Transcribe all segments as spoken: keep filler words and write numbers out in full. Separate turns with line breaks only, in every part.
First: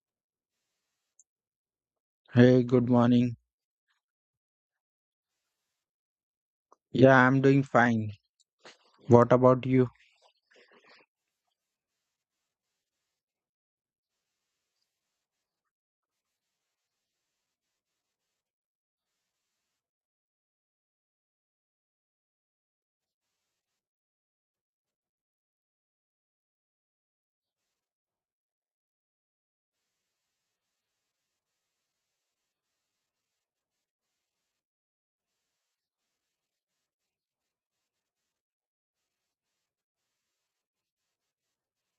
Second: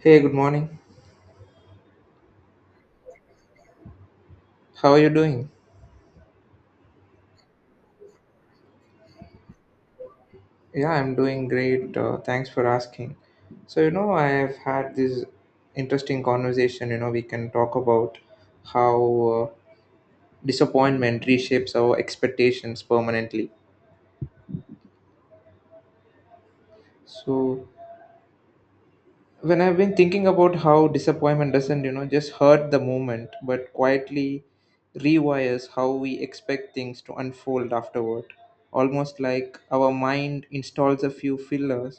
Hey, good morning.
Hey, good morning.
How are you doing?
Yeah, I'm doing fine. What about you?
Yeah, I'm doing great. Uh, thanks for asking. So, you know, I've had this interesting conversation. You know, we can talk about how uh, disappointment reshapes our expectations permanently. So, when I've been thinking about how disappointment doesn't, you know, just hurt the moment, but quietly rewires how we expect things to unfold afterward. Almost like our mind installs a few fillers,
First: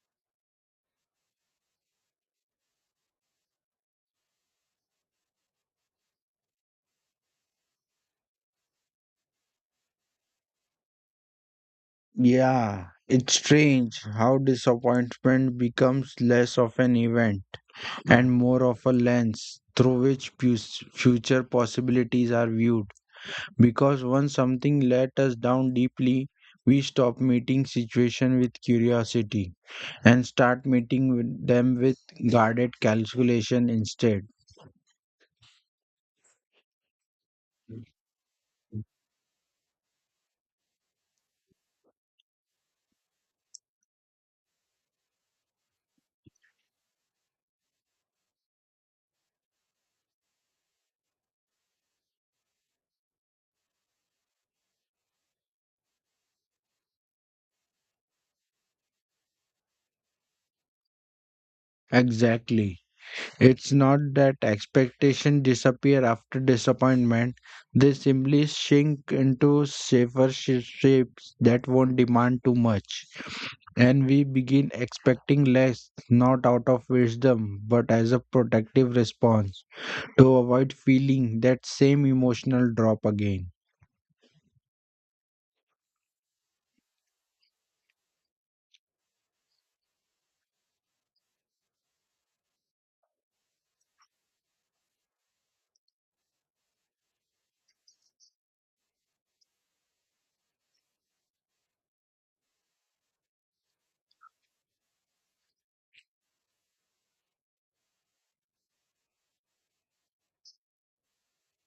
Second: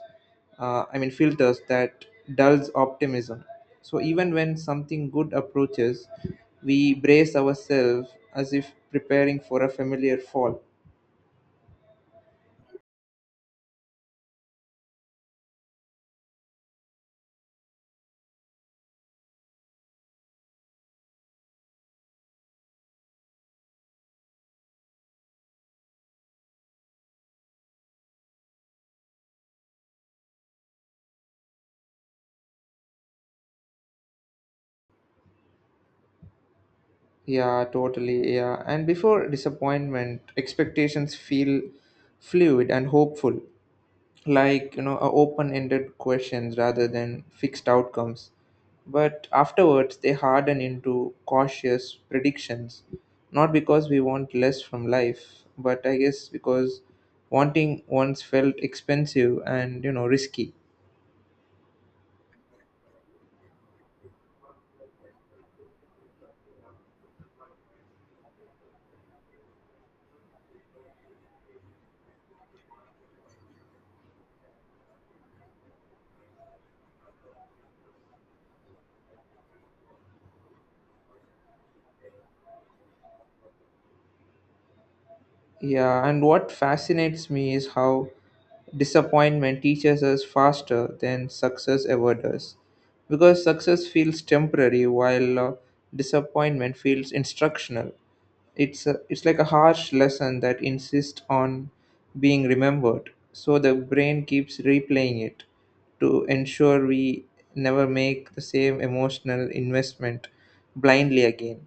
uh, I mean, filters that dulls optimism. So even when something good approaches, we brace ourselves as if preparing for a familiar fall.
Yeah, it's strange how disappointment becomes less of an event and more of a lens through which pus- future possibilities are viewed. Because once something let us down deeply, we stop meeting situation with curiosity and start meeting with them with guarded calculation instead.
Yeah, totally. Yeah. And before disappointment, expectations feel fluid and hopeful, like, you know, a open-ended questions rather than fixed outcomes, but afterwards they harden into cautious predictions, not because we want less from life, but I guess because wanting once felt expensive and, you know, risky.
Exactly. It's not that expectations disappear after disappointment, they simply shrink into safer sh- shapes that won't demand too much. And we begin expecting less, not out of wisdom, but as a protective response to avoid feeling that same emotional drop again.
Yeah, and what fascinates me is how disappointment teaches us faster than success ever does, because success feels temporary, while uh, disappointment feels instructional. It's a, it's like a harsh lesson that insists on being remembered. So the brain keeps replaying it to ensure we never make the same emotional investment blindly again.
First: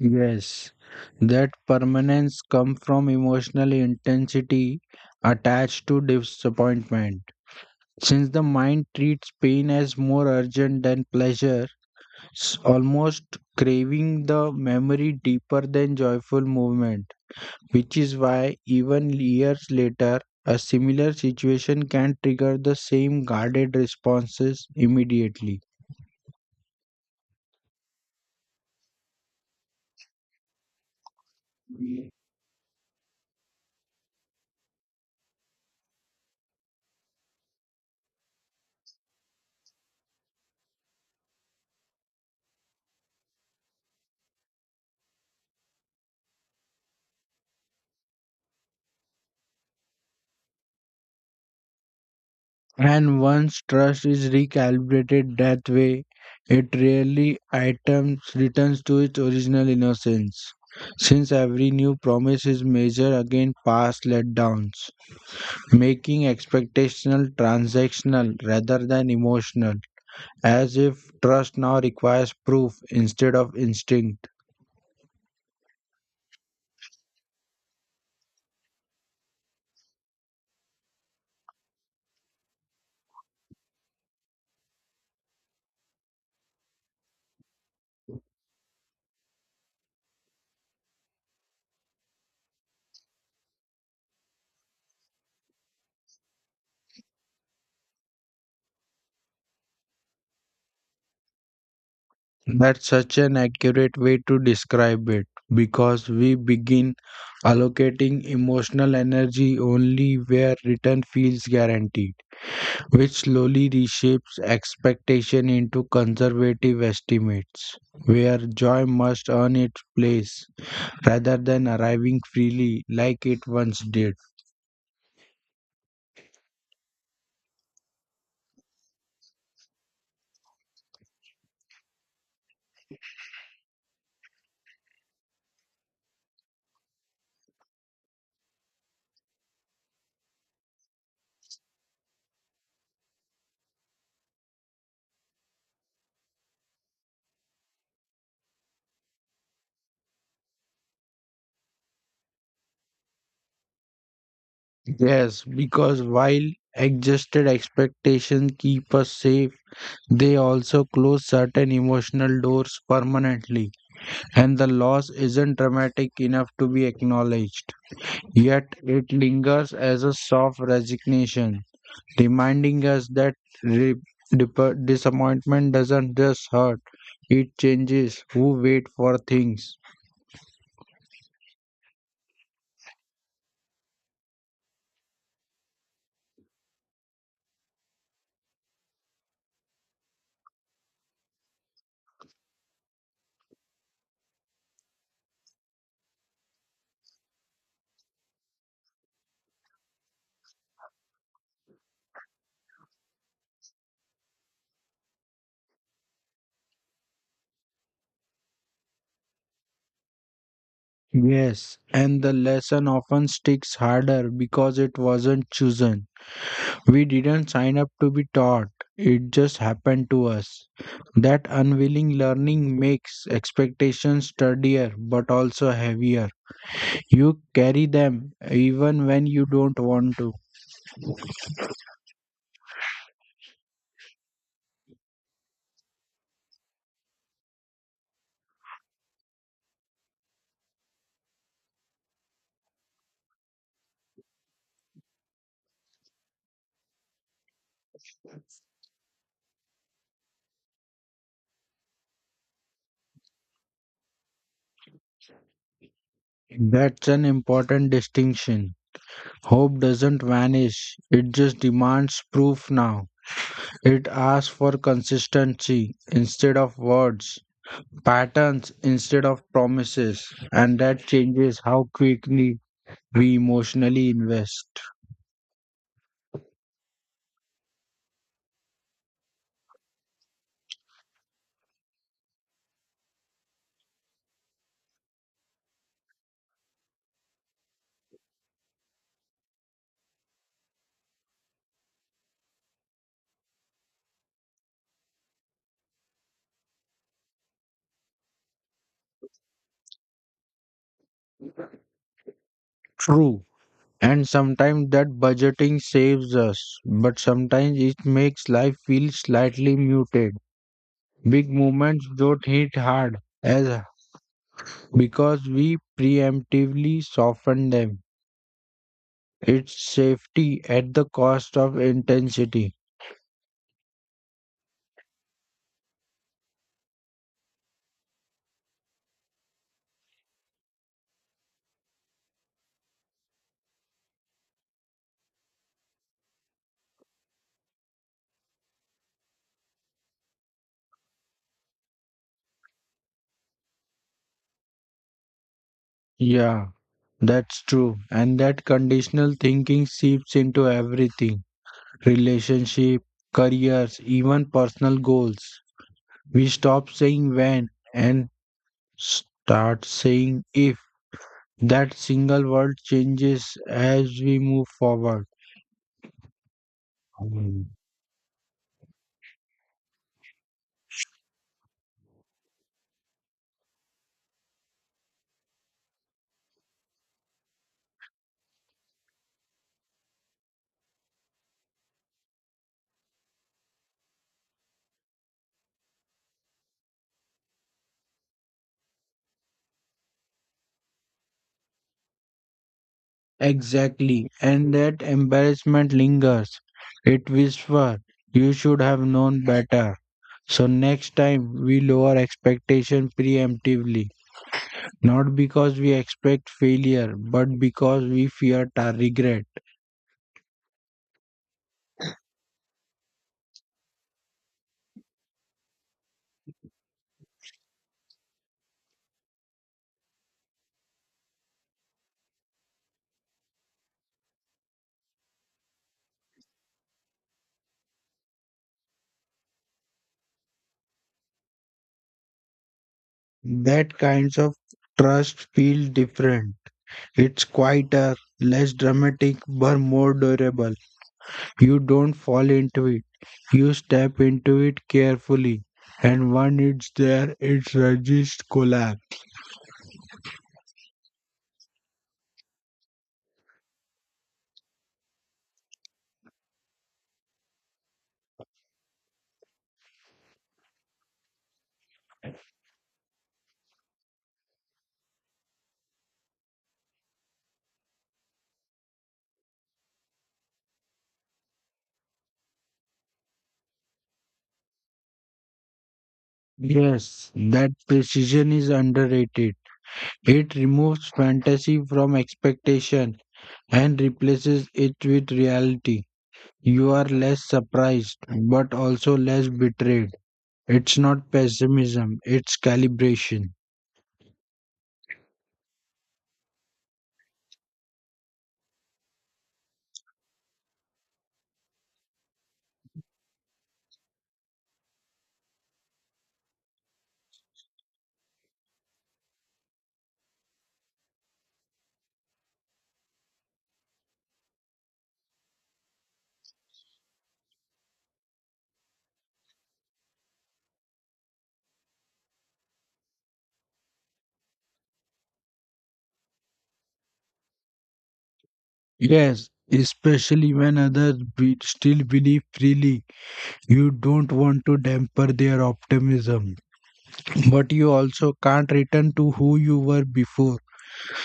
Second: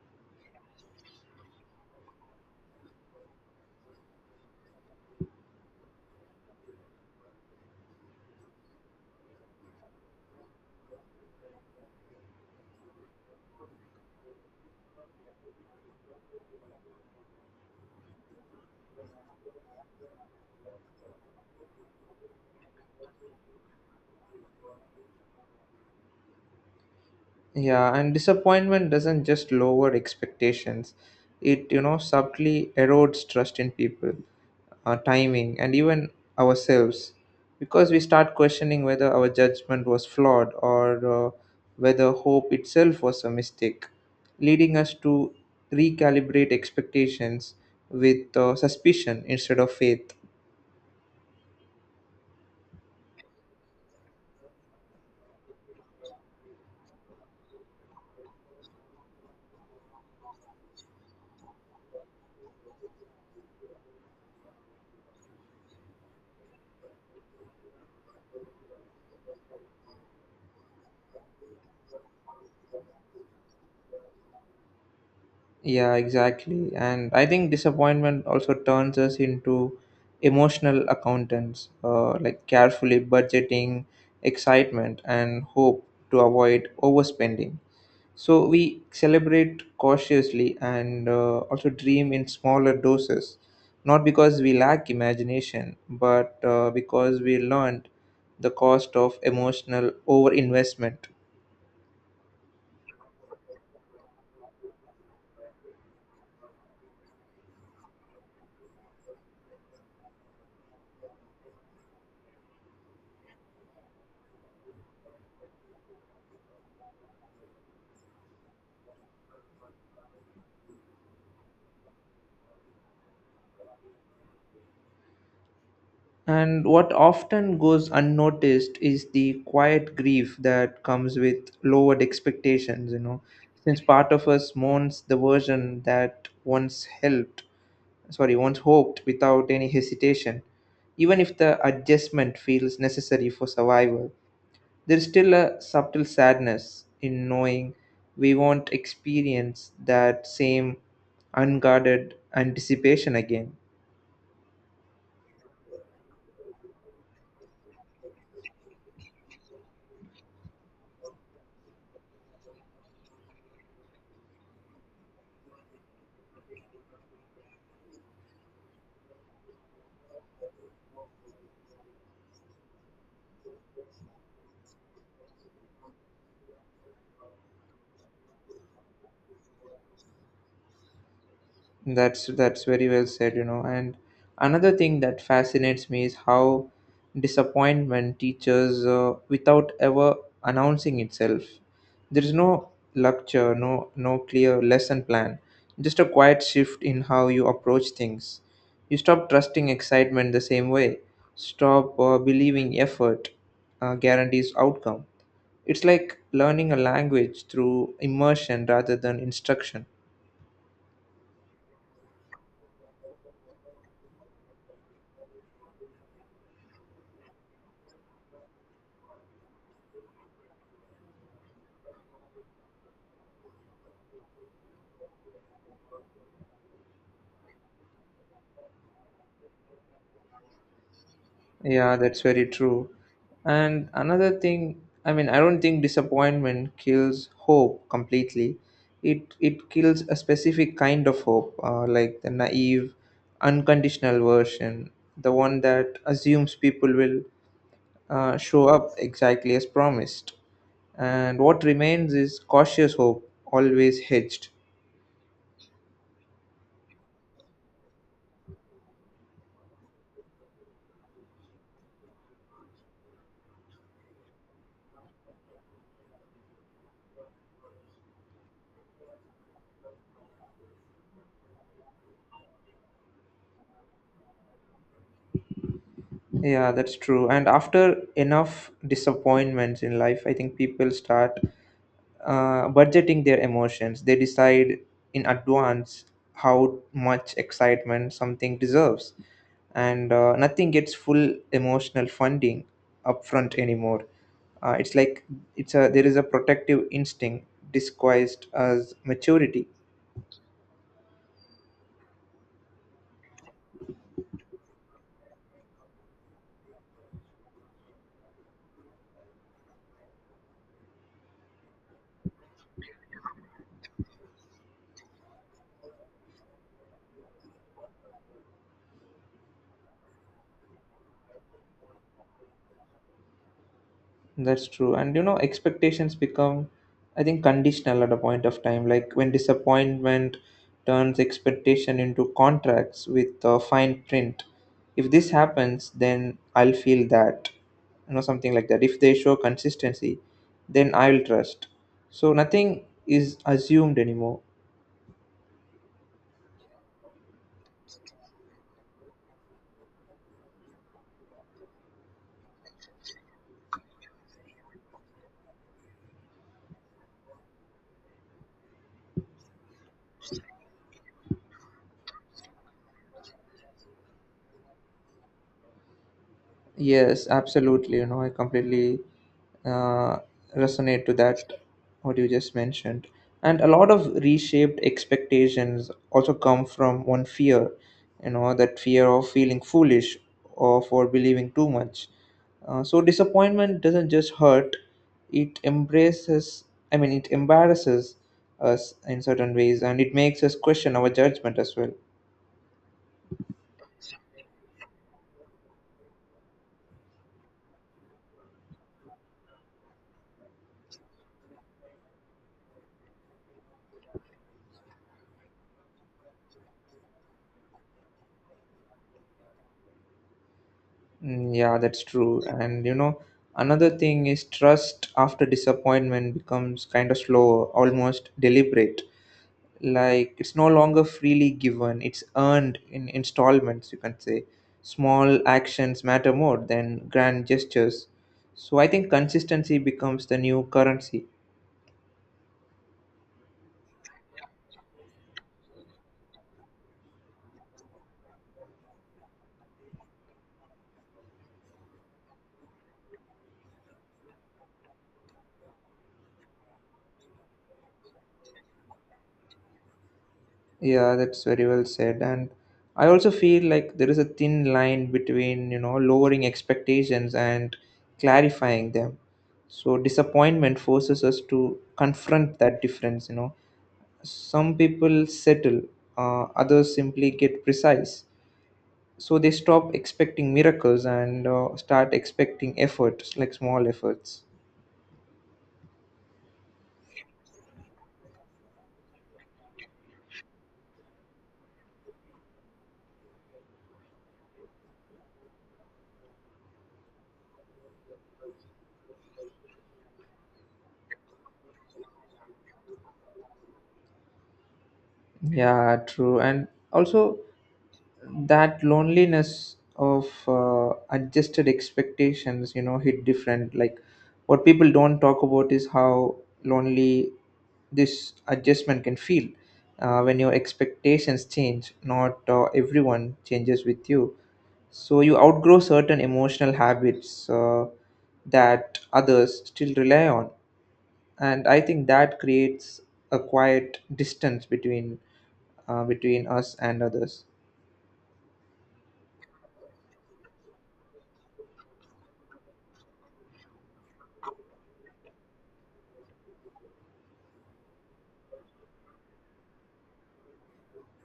Yes, that permanence comes from emotional intensity attached to disappointment. Since the mind treats pain as more urgent than pleasure, it's almost craving the memory deeper than joyful movement, which is why even years later, a similar situation can trigger the same guarded responses immediately.
Yeah, and disappointment doesn't just lower expectations. It, you know, subtly erodes trust in people, our timing, and even ourselves, because we start questioning whether our judgment was flawed, or uh, whether hope itself was a mistake, leading us to recalibrate expectations with uh, suspicion instead of faith.
And once trust is recalibrated that way, it rarely items returns to its original innocence, since every new promise is measured against past letdowns. Making expectational transactional rather than emotional, as if trust now requires proof instead of instinct.
Yeah, exactly. And I think disappointment also turns us into emotional accountants, uh, like carefully budgeting excitement and hope to avoid overspending. So we celebrate cautiously and, uh, also dream in smaller doses, not because we lack imagination, but uh, because we learned the cost of emotional overinvestment.
That's such an accurate way to describe it because we begin allocating emotional energy only where return feels guaranteed, which slowly reshapes expectation into conservative estimates, where joy must earn its place rather than arriving freely like it once did.
And what often goes unnoticed is the quiet grief that comes with lowered expectations, you know, since part of us mourns the version that once helped sorry once hoped without any hesitation. Even if the adjustment feels necessary for survival, there's still a subtle sadness in knowing we won't experience that same unguarded anticipation again.
Yes, because while adjusted expectations keep us safe, they also close certain emotional doors permanently, and the loss isn't dramatic enough to be acknowledged. Yet it lingers as a soft resignation, reminding us that re- dip- disappointment doesn't just hurt, it changes who wait for things.
That's that's very well said, you know. And another thing that fascinates me is how disappointment teaches uh, without ever announcing itself. There is no lecture, no no clear lesson plan, just a quiet shift in how you approach things. You stop trusting excitement the same way. Stop uh, believing effort uh, guarantees outcome. It's like learning a language through immersion rather than instruction.
Yes, and the lesson often sticks harder because it wasn't chosen. We didn't sign up to be taught, it just happened to us. That unwilling learning makes expectations sturdier but also heavier. You carry them even when you don't want to.
Yeah, that's very true. And another thing, I mean, I don't think disappointment kills hope completely. It it kills a specific kind of hope, uh, like the naive, unconditional version, the one that assumes people will uh, show up exactly as promised. And what remains is cautious hope, always hedged.
That's an important distinction. Hope doesn't vanish, it just demands proof now. It asks for consistency instead of words, patterns instead of promises, and that changes how quickly we emotionally invest.
Yeah, that's true. And after enough disappointments in life, I think people start uh, budgeting their emotions. They decide in advance how much excitement something deserves, and uh, nothing gets full emotional funding upfront anymore. Uh, it's like it's a there is a protective instinct disguised as maturity.
True. And sometimes that budgeting saves us, but sometimes it makes life feel slightly muted. Big moments don't hit hard as because we preemptively soften them. It's safety at the cost of intensity.
That's true. And, you know, expectations become, I think, conditional at a point of time. Like when disappointment turns expectation into contracts with uh, fine print. If this happens, then I'll feel that, you know, something like that. If they show consistency, then I'll trust. So nothing is assumed anymore.
Yeah, that's true. And that conditional thinking seeps into everything. Relationship, careers, even personal goals. We stop saying when and start saying if, that single word changes as we move forward.
Yes,
Mm.
absolutely. You know, I completely uh, resonate to that, what you just mentioned. And a lot of reshaped expectations also come from one fear, you know, that fear of feeling foolish or for believing too much. Uh, so disappointment doesn't just hurt, it embraces, I mean, it embarrasses us in certain ways, and it makes us question our judgment as well.
Exactly. And that embarrassment lingers. It whispers, you should have known better. So next time we lower expectation preemptively. Not because we expect failure, but because we fear our regret.
Mm, yeah, that's true. And, you know, another thing is trust after disappointment becomes kind of slow, almost deliberate. Like, it's no longer freely given, it's earned in installments, you can say. Small actions matter more than grand gestures. So I think consistency becomes the new currency.
That kinds of trust feel different. It's quieter, less dramatic, but more durable. You don't fall into it. You step into it carefully. And when it's there, it resists collapse.
Yeah, that's very well said. And I also feel like there is a thin line between, you know, lowering expectations and clarifying them. So disappointment forces us to confront that difference, you know. Some people settle, uh, others simply get precise. So they stop expecting miracles and uh, start expecting efforts, like small efforts.
Yes, that precision is underrated. It removes fantasy from expectation and replaces it with reality. You are less surprised, but also less betrayed. It's not pessimism, it's calibration.
Yeah, true. And also, that loneliness of uh, adjusted expectations, you know, hit different. Like, what people don't talk about is how lonely this adjustment can feel, uh, when your expectations change, not uh, everyone changes with you. So you outgrow certain emotional habits uh, that others still rely on, and I think that creates a quiet distance between uh, between us and others.
Yes, especially when others be- still believe freely. You don't want to damper their optimism, but you also can't return to who you were before.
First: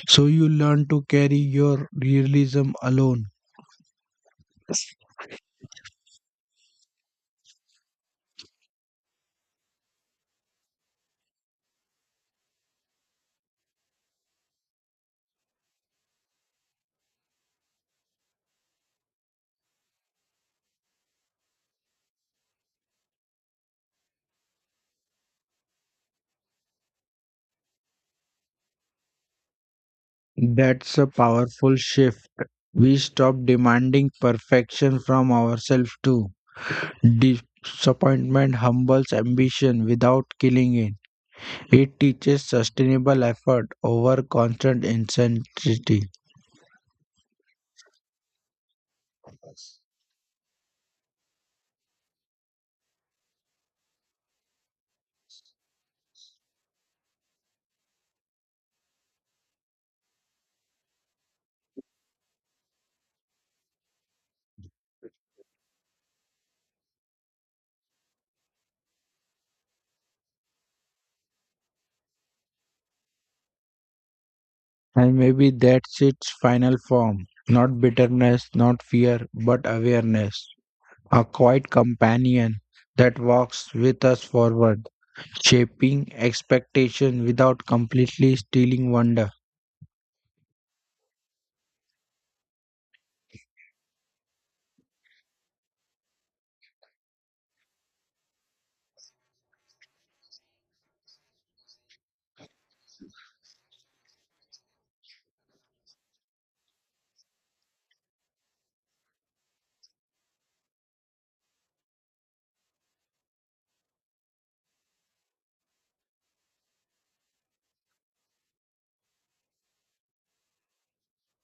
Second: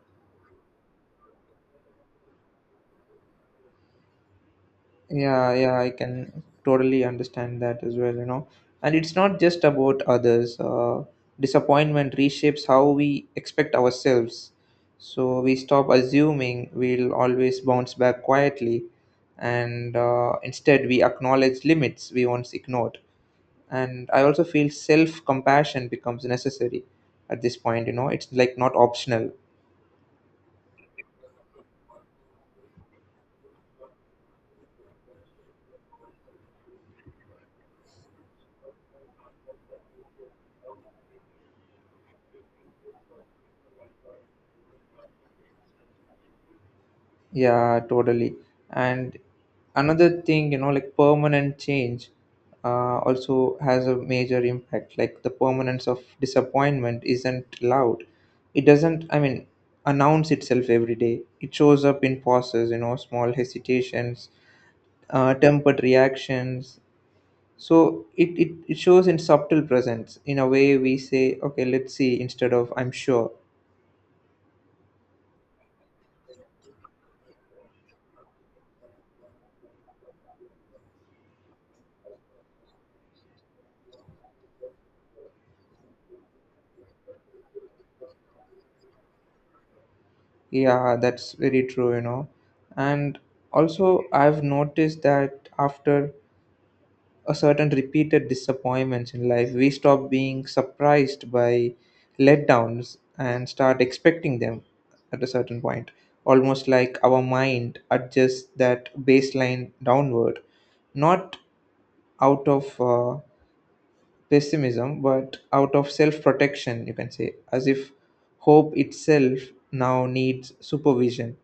So you learn to carry your realism alone.
Yeah, yeah, I can totally understand that as well, you know. And it's not just about others. Uh, disappointment reshapes how we expect ourselves. So we stop assuming we'll always bounce back quietly, and uh, instead we acknowledge limits we once ignored. And I also feel self compassion becomes necessary at this point, you know, it's like not optional.
That's a powerful shift. We stop demanding perfection from ourselves too. Disappointment humbles ambition without killing it. It teaches sustainable effort over constant intensity.
Yeah, totally. And another thing, you know, like permanent change uh, also has a major impact. Like, the permanence of disappointment isn't loud. It doesn't, I mean, announce itself every day. It shows up in pauses, you know, small hesitations, uh, tempered reactions. So it, it, it shows in subtle presence in a way we say, okay, let's see, instead of I'm sure.
And maybe that's its final form. Not bitterness, not fear, but awareness. A quiet companion that walks with us forward, shaping expectation without completely stealing wonder.
Yeah, that's very true, you know. And also, I've noticed that after a certain repeated disappointments in life, we stop being surprised by letdowns and start expecting them at a certain point. Almost like our mind adjusts that baseline downward, not out of uh, pessimism, but out of self protection, you can say, as if hope itself now needs supervision.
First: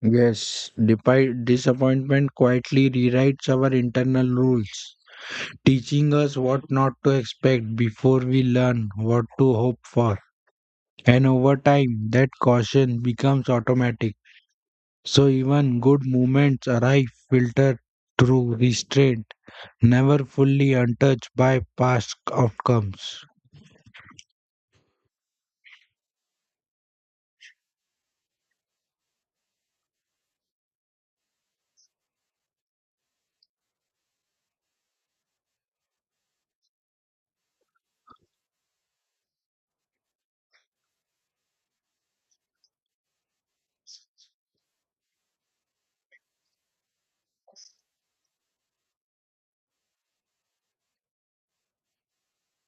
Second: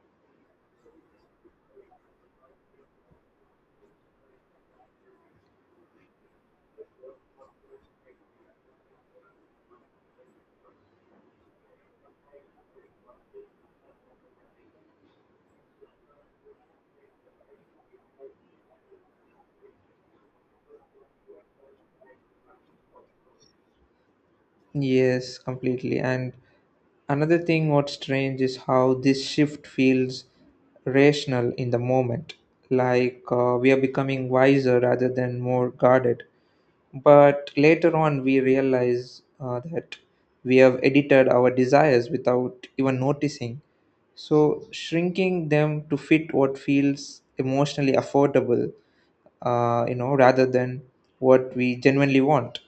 Yes, depi- disappointment quietly rewrites our internal rules, teaching us what not to expect before we learn what to hope for. And over time, that caution becomes automatic, so even good moments arrive filtered through restraint, never fully untouched by past outcomes.
Yes, completely. And another thing, what's strange is how this shift feels rational in the moment. Like, uh, we are becoming wiser rather than more guarded. But later on, we realize uh, that we have edited our desires without even noticing. So, shrinking them to fit what feels emotionally affordable, uh, you know, rather than what we genuinely want.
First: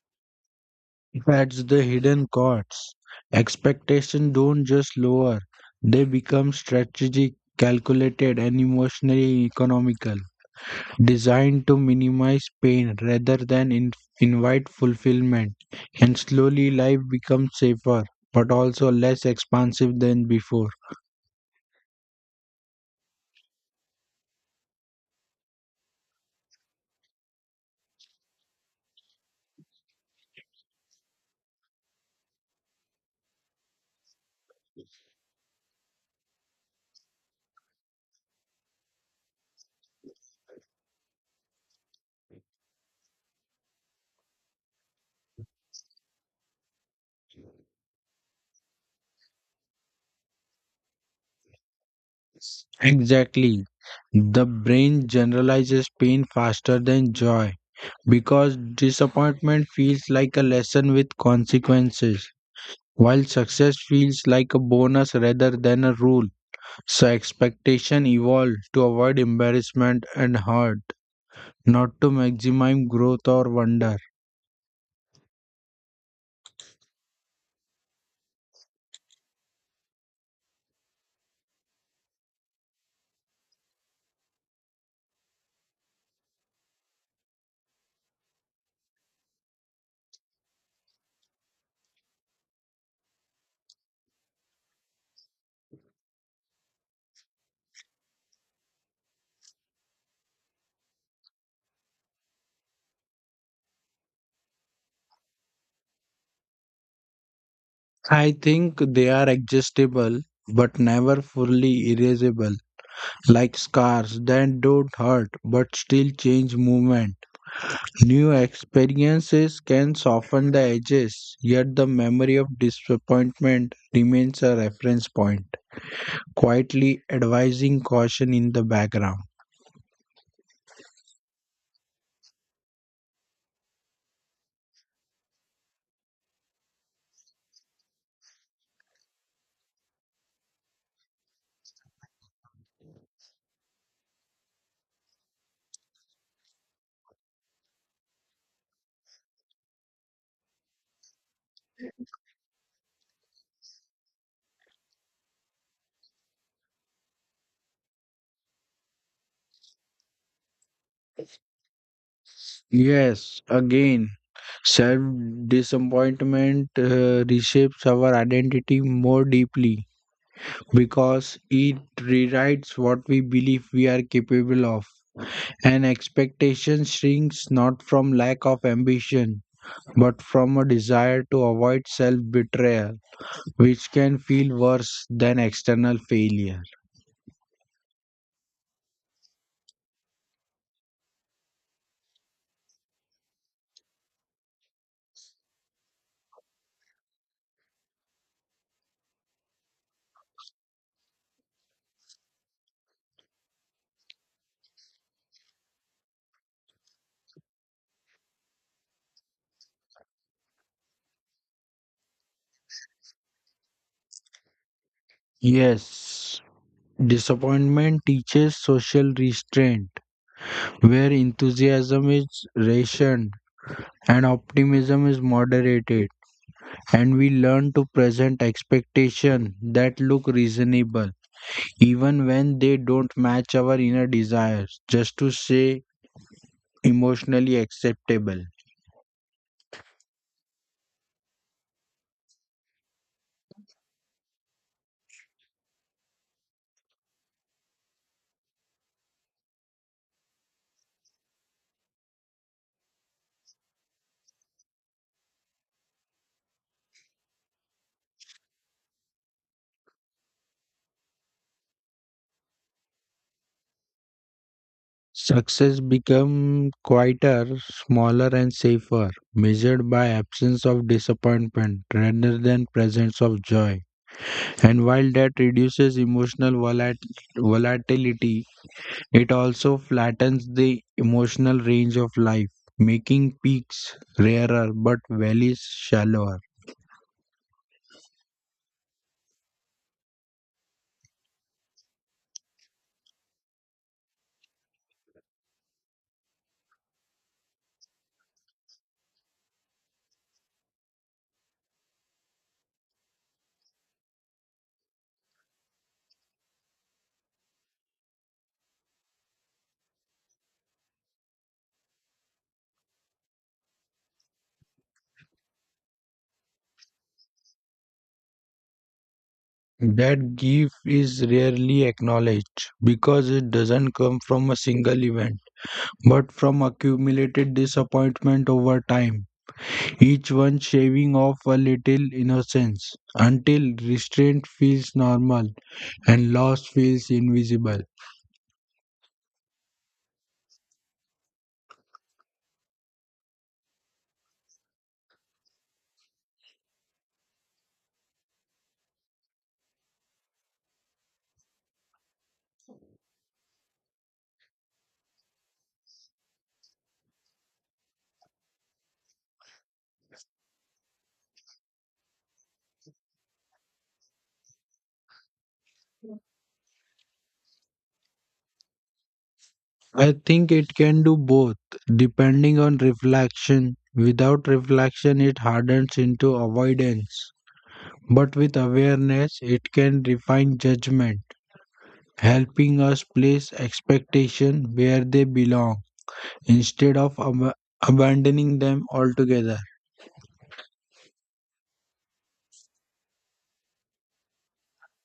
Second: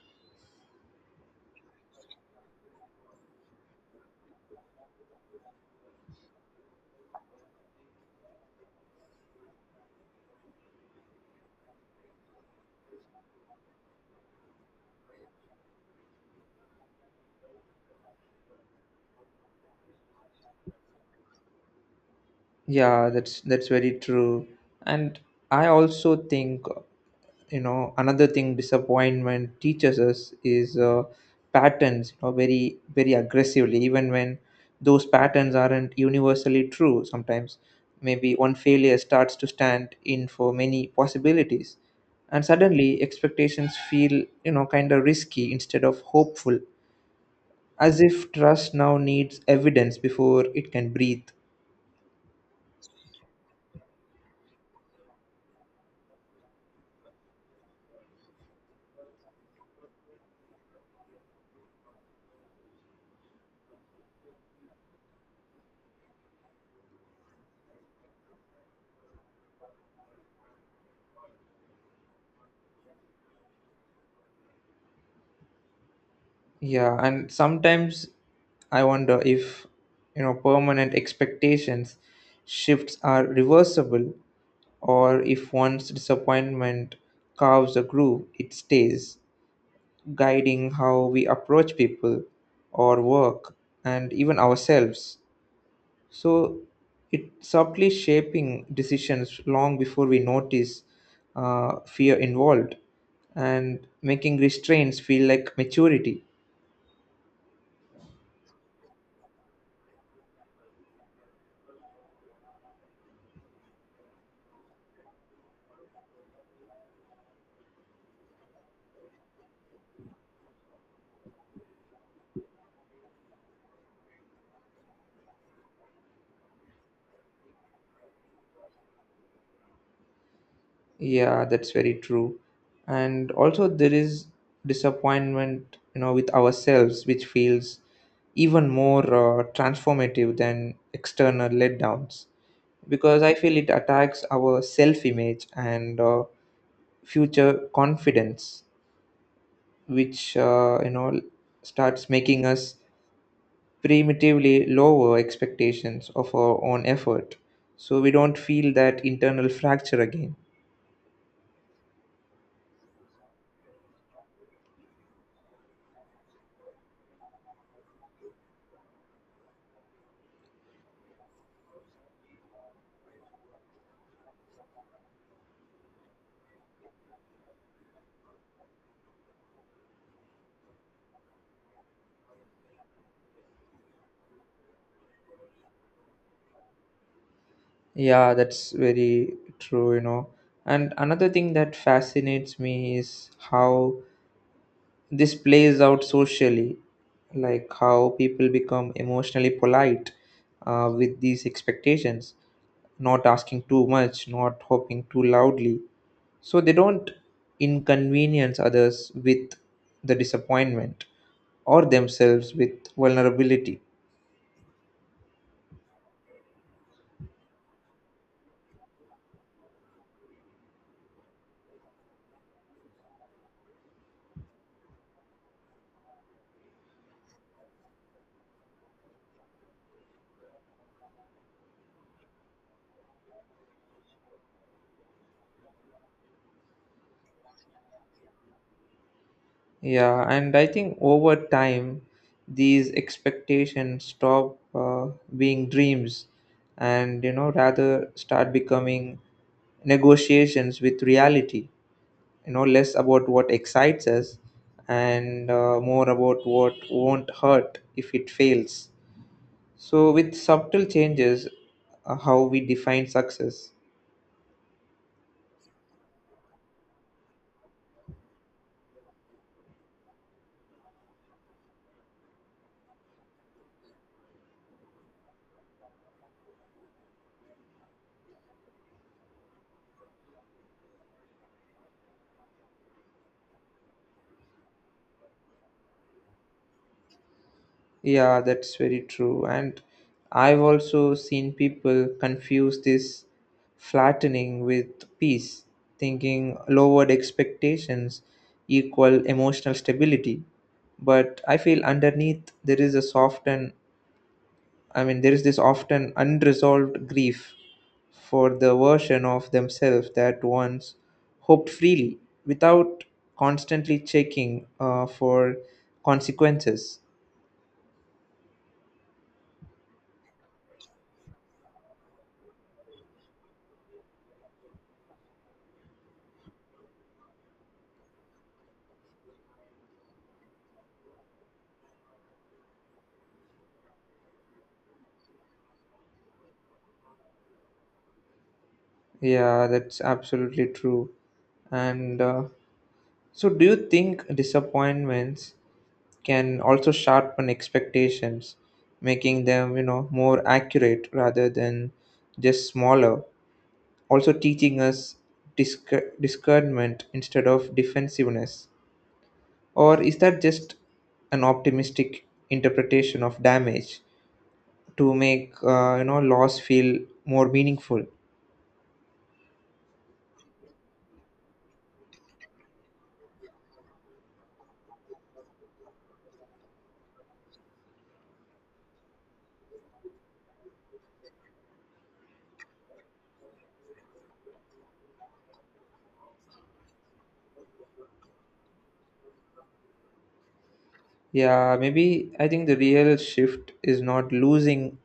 That's the hidden costs. Expectations don't just lower, they become strategic, calculated, and emotionally economical, designed to minimize pain rather than in- invite fulfillment. And slowly life becomes safer, but also less expansive than before.
Yeah, that's that's very true. And I also think, you know, another thing disappointment teaches us is uh, patterns, you know, very very aggressively, even when those patterns aren't universally true. Sometimes, maybe one failure starts to stand in for many possibilities, and suddenly expectations feel, you know, kind of risky instead of hopeful, as if trust now needs evidence before it can breathe.
Exactly. The brain generalizes pain faster than joy because disappointment feels like a lesson with consequences, while success feels like a bonus rather than a rule. So, expectation evolved to avoid embarrassment and hurt, not to maximize growth or wonder.
Yeah, and sometimes I wonder if, you know, permanent expectations shifts are reversible, or if once disappointment carves a groove, it stays, guiding how we approach people or work and even ourselves. So it subtly shaping decisions long before we notice uh, fear involved, and making restraints feel like maturity.
I think they are adjustable but never fully erasable, like scars that don't hurt but still change movement. New experiences can soften the edges, yet the memory of disappointment remains a reference point, quietly advising caution in the background.
Yeah, that's very true. And also, there is disappointment, you know, with ourselves, which feels even more uh, transformative than external letdowns. Because I feel it attacks our self image and uh, future confidence, which, uh, you know, starts making us primitively lower expectations of our own effort, so we don't feel that internal fracture again.
Yes, again, self disappointment uh, reshapes our identity more deeply because it rewrites what we believe we are capable of. And expectation shrinks not from lack of ambition but from a desire to avoid self betrayal, which can feel worse than external failure.
Yeah, that's very true, you know. And another thing that fascinates me is how this plays out socially, like how people become emotionally polite uh, with these expectations, not asking too much, not hoping too loudly, so they don't inconvenience others with the disappointment, or themselves with vulnerability.
Yes, disappointment teaches social restraint, where enthusiasm is rationed and optimism is moderated, and we learn to present expectations that look reasonable, even when they don't match our inner desires, just to say emotionally acceptable.
Yeah, and I think over time, these expectations stop uh, being dreams, and, you know, rather start becoming negotiations with reality. You know, less about what excites us, and uh, more about what won't hurt if it fails. So, with subtle changes, uh, how we define success.
Success become quieter, smaller and safer, measured by absence of disappointment rather than presence of joy. And while that reduces emotional volat- volatility, it also flattens the emotional range of life, making peaks rarer but valleys shallower.
Yeah, that's very true. And I've also seen people confuse this flattening with peace, thinking lowered expectations equal emotional stability. But I feel underneath there is a soft and I mean, there is this often unresolved grief for the version of themselves that once hoped freely without constantly checking uh, for consequences.
That gift is rarely acknowledged because it doesn't come from a single event, but from accumulated disappointment over time. Each one shaving off a little innocence until restraint feels normal and loss feels invisible.
Yeah, that's absolutely true. And uh, so, do you think disappointments can also sharpen expectations, making them, you know, more accurate rather than just smaller? Also, teaching us disc- discernment instead of defensiveness? Or is that just an optimistic interpretation of damage to make, uh, you know, loss feel more meaningful?
I think it can do both, depending on reflection. Without reflection, it hardens into avoidance. But with awareness, it can refine judgment, helping us place expectation where they belong instead of ab- abandoning them altogether.
Yeah, maybe I think the real shift is not losing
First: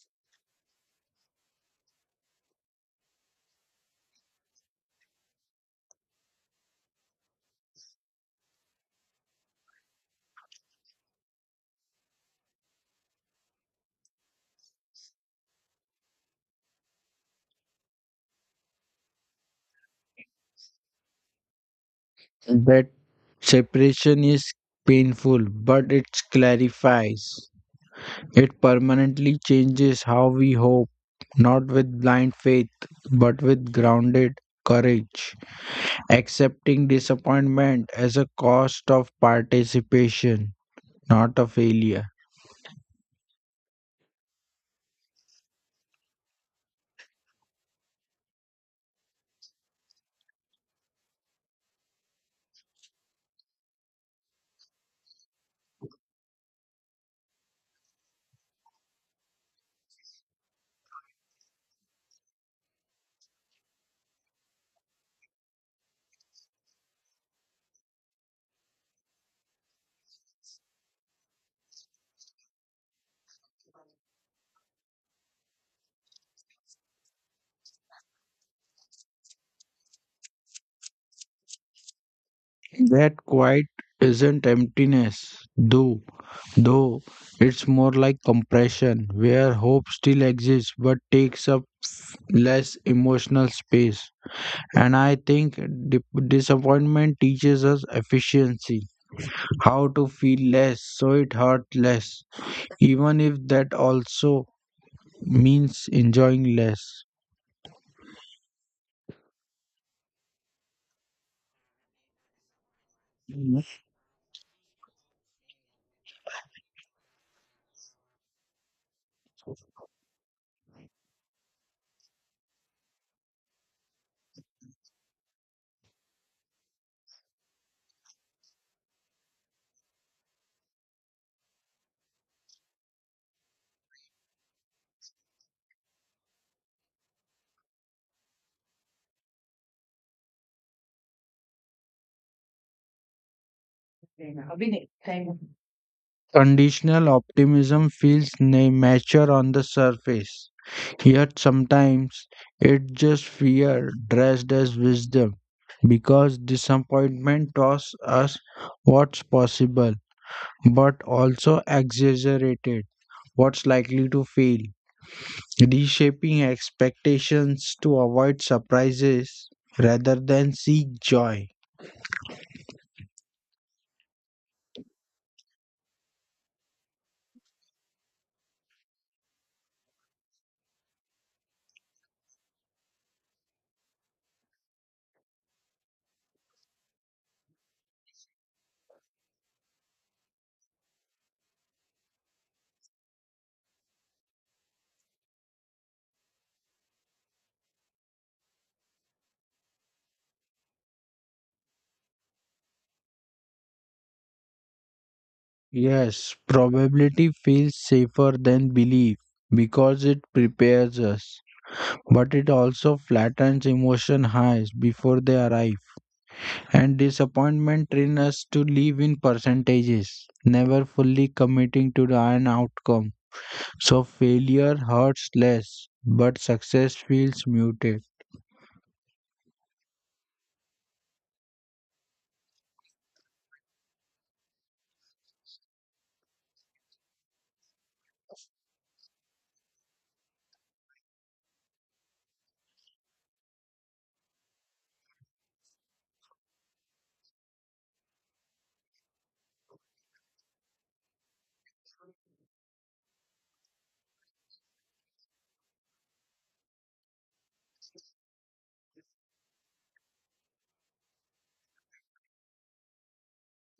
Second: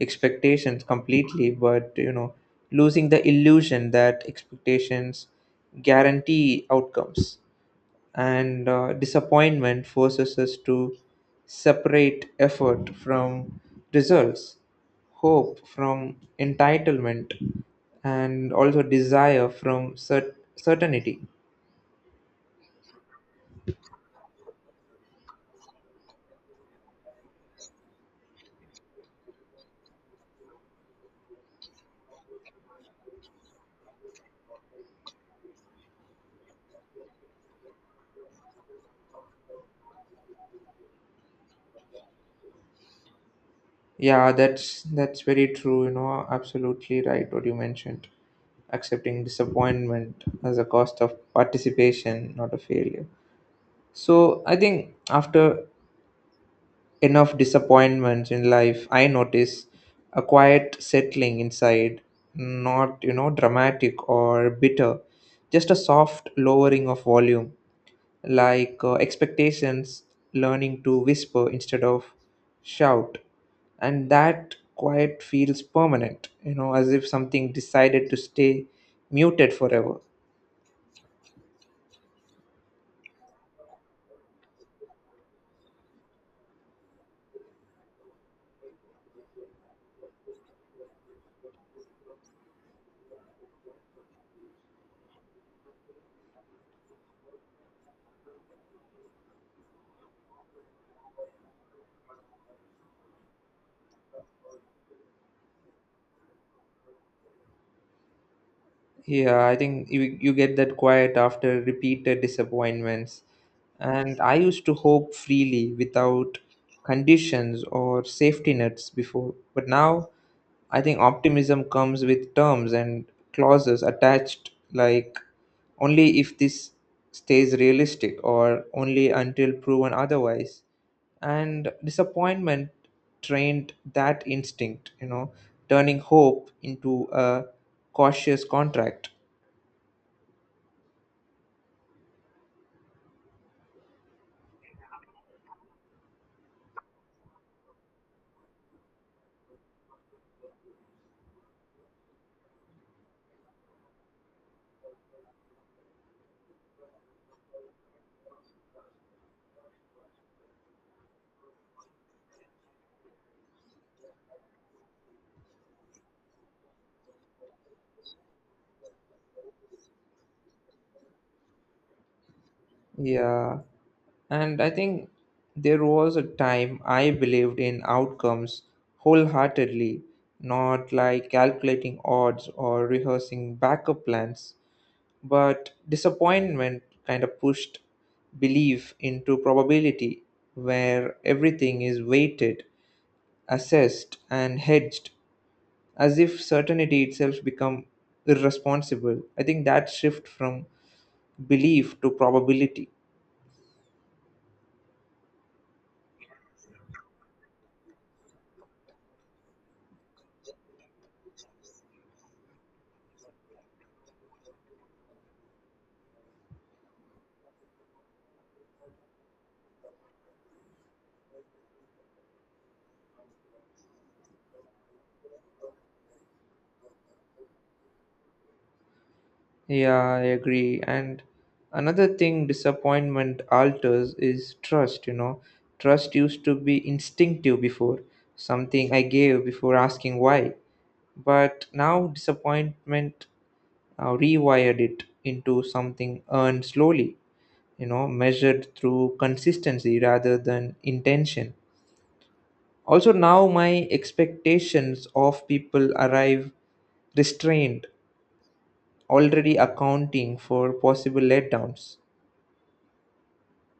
expectations completely, but, you know, losing the illusion that expectations guarantee outcomes. And uh, disappointment forces us to separate effort from results, hope from entitlement, and also desire from cert- certainty.
That separation is painful, but it clarifies. It permanently changes how we hope, not with blind faith, but with grounded courage, accepting disappointment as a cost of participation, not a failure.
Yeah, that's that's very true, you know, absolutely right what you mentioned. Accepting disappointment as a cost of participation, not a failure. So I think after enough disappointments in life, I notice a quiet settling inside, not, you know, dramatic or bitter, just a soft lowering of volume, like uh, expectations, learning to whisper instead of shout. And that quiet feels permanent, you know, as if something decided to stay muted forever.
That quite isn't emptiness, though, though it's more like compression, where hope still exists but takes up less emotional space. And I think di- disappointment teaches us efficiency, how to feel less so it hurts less, even if that also means enjoying less.
Yeah, I think you, you get that quiet after repeated disappointments. And I used to hope freely without conditions or safety nets before. But now I think optimism comes with terms and clauses attached, like only if this stays realistic, or only until proven otherwise. And disappointment trained that instinct, you know, turning hope into a cautious contract.
Conditional optimism feels na- mature on the surface, yet sometimes it's just fear dressed as wisdom because disappointment taught us what's possible but also exaggerated what's likely to fail, reshaping expectations to avoid surprises rather than seek joy.
Yeah. And I think there was a time I believed in outcomes wholeheartedly, not like calculating odds or rehearsing backup plans, but disappointment kind of pushed belief into probability, where everything is weighted, assessed, and hedged, as if certainty itself become irresponsible. I think that shift from belief to probability.
Yes, probability feels safer than belief because it prepares us, but it also flattens emotion highs before they arrive, and disappointment trains us to live in percentages, never fully committing to the an outcome. So failure hurts less, but success feels muted.
Yeah, I agree. And another thing disappointment alters is trust, you know. Trust used to be instinctive before, something I gave before asking why. But now disappointment uh, rewired it into something earned slowly, you know, measured through consistency rather than intention. Also, now my expectations of people arrive restrained, already accounting for possible letdowns.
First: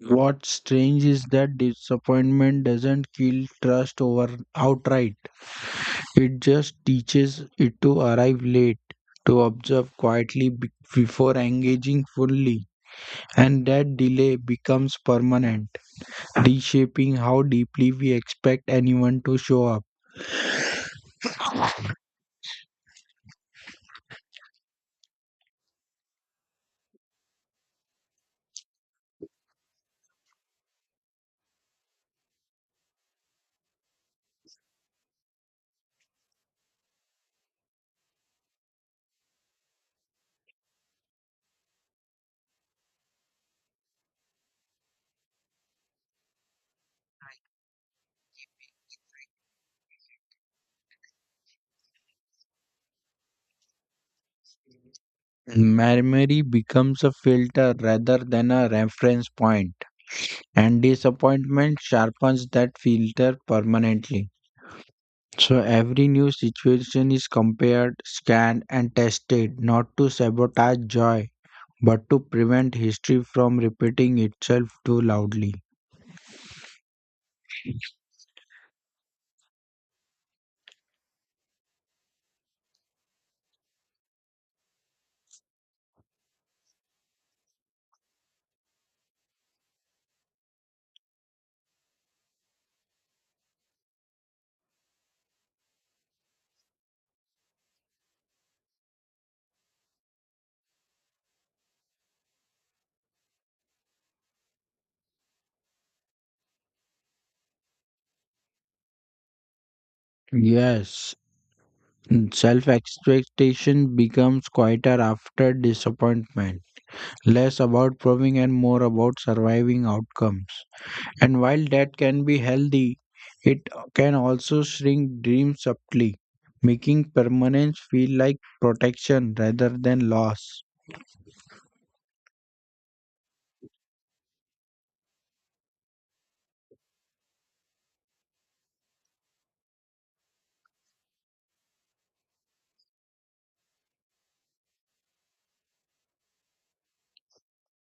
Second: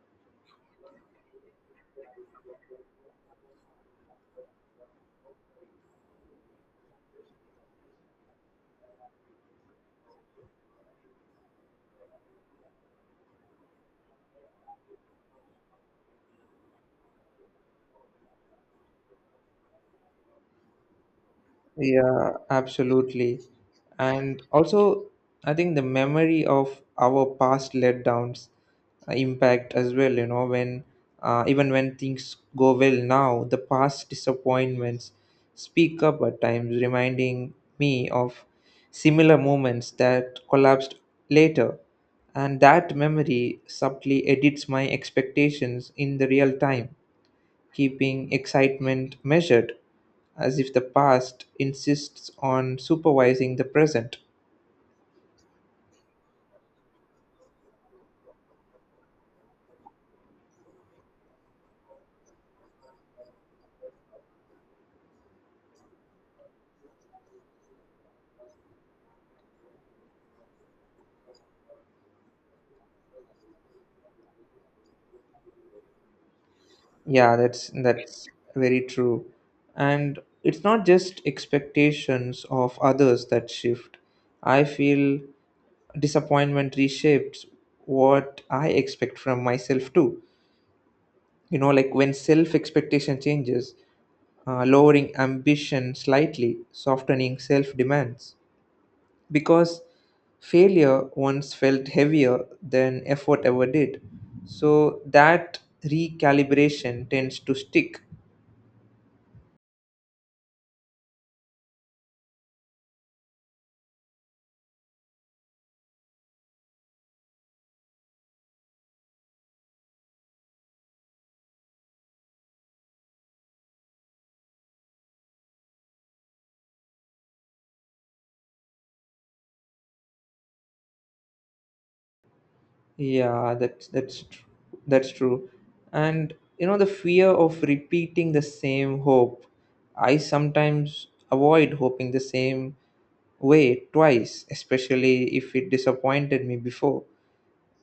What's strange is that disappointment doesn't kill trust over outright. It just teaches it to arrive late, to observe quietly be- before engaging fully, and that delay becomes permanent, reshaping how deeply we expect anyone to show up.
Yeah, absolutely. And also, I think the memory of our past letdowns uh, impact as well, you know, when, uh, even when things go well now, the past disappointments speak up at times, reminding me of similar moments that collapsed later. And that memory subtly edits my expectations in the real time, keeping excitement measured, as if the past insists on supervising the present.
Memory becomes a filter rather than a reference point, and disappointment sharpens that filter permanently. So every new situation is compared, scanned, and tested not to sabotage joy, but to prevent history from repeating itself too loudly.
Yeah, that's that's very true. And it's not just expectations of others that shift. I feel disappointment reshapes what I expect from myself too. You know, like, when self expectation changes, uh, lowering ambition slightly, softening self demands, because failure once felt heavier than effort ever did. So that recalibration tends to stick.
Yes, self expectation becomes quieter after disappointment, less about proving and more about surviving outcomes. And while that can be healthy, it can also shrink dreams subtly, making permanence feel like protection rather than loss.
Yeah, that's that's tr- that's true. And, you know, the fear of repeating the same hope. I sometimes avoid hoping the same way twice, especially if it disappointed me before,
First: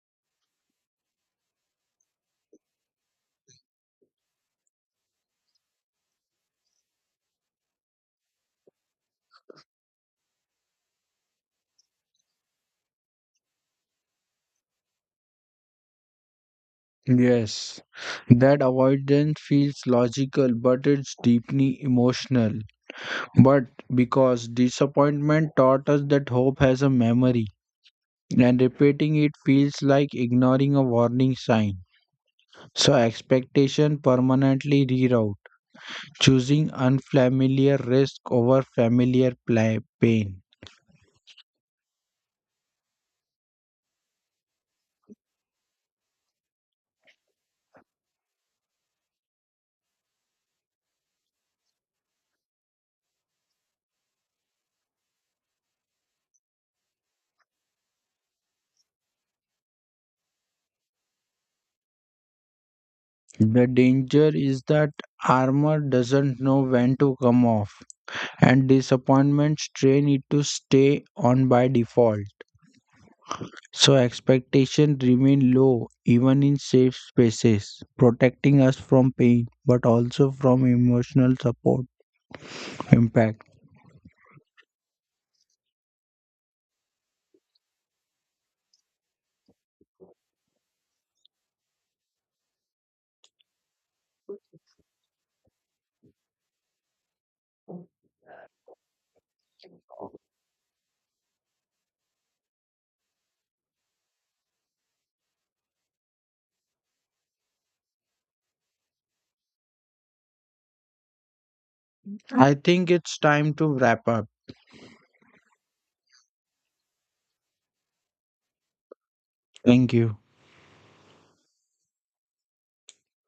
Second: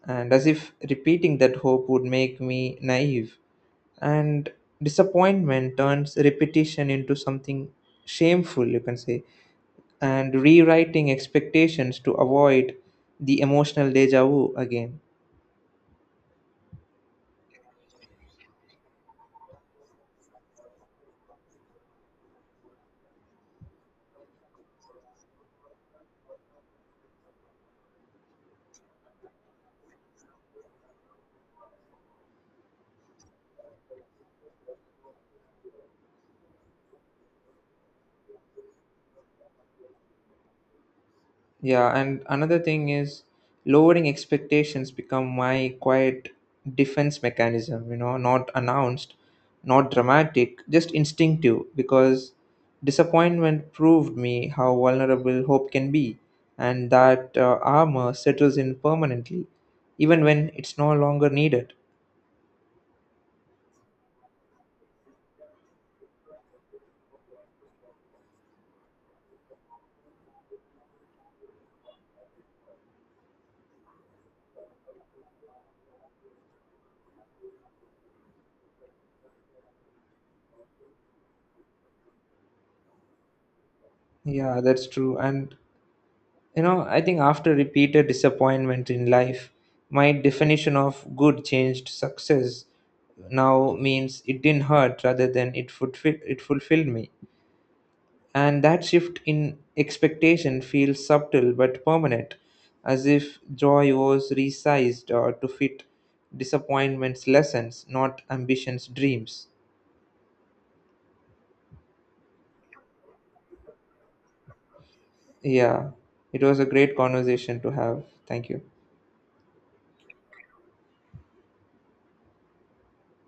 and as if repeating that hope would make me naive. And disappointment turns repetition into something shameful, you can say, and rewriting expectations to avoid the emotional deja vu again.
Yes, that avoidance feels logical, but it's deeply emotional. But because disappointment taught us that hope has a memory, and repeating it feels like ignoring a warning sign. So expectation permanently reroute, choosing unfamiliar risk over familiar pla- pain.
Yeah, and another thing is, lowering expectations become my quiet defense mechanism, you know, not announced, not dramatic, just instinctive, because disappointment proved me how vulnerable hope can be, and that uh, armor settles in permanently, even when it's no longer needed.
The danger is that armor doesn't know when to come off, and disappointment train it to stay on by default. So expectations remain low even in safe spaces, protecting us from pain but also from emotional support impact.
Yeah, that's true. And, you know, I think after repeated disappointment in life, my definition of good changed. Success now means it didn't hurt rather than it fulfill it fulfilled me. And that shift in expectation feels subtle but permanent, as if joy was resized or to fit disappointment's lessons, not ambition's dreams.
I think it's time to wrap up.
Yeah, it was a great conversation to have. Thank you.
Thank you.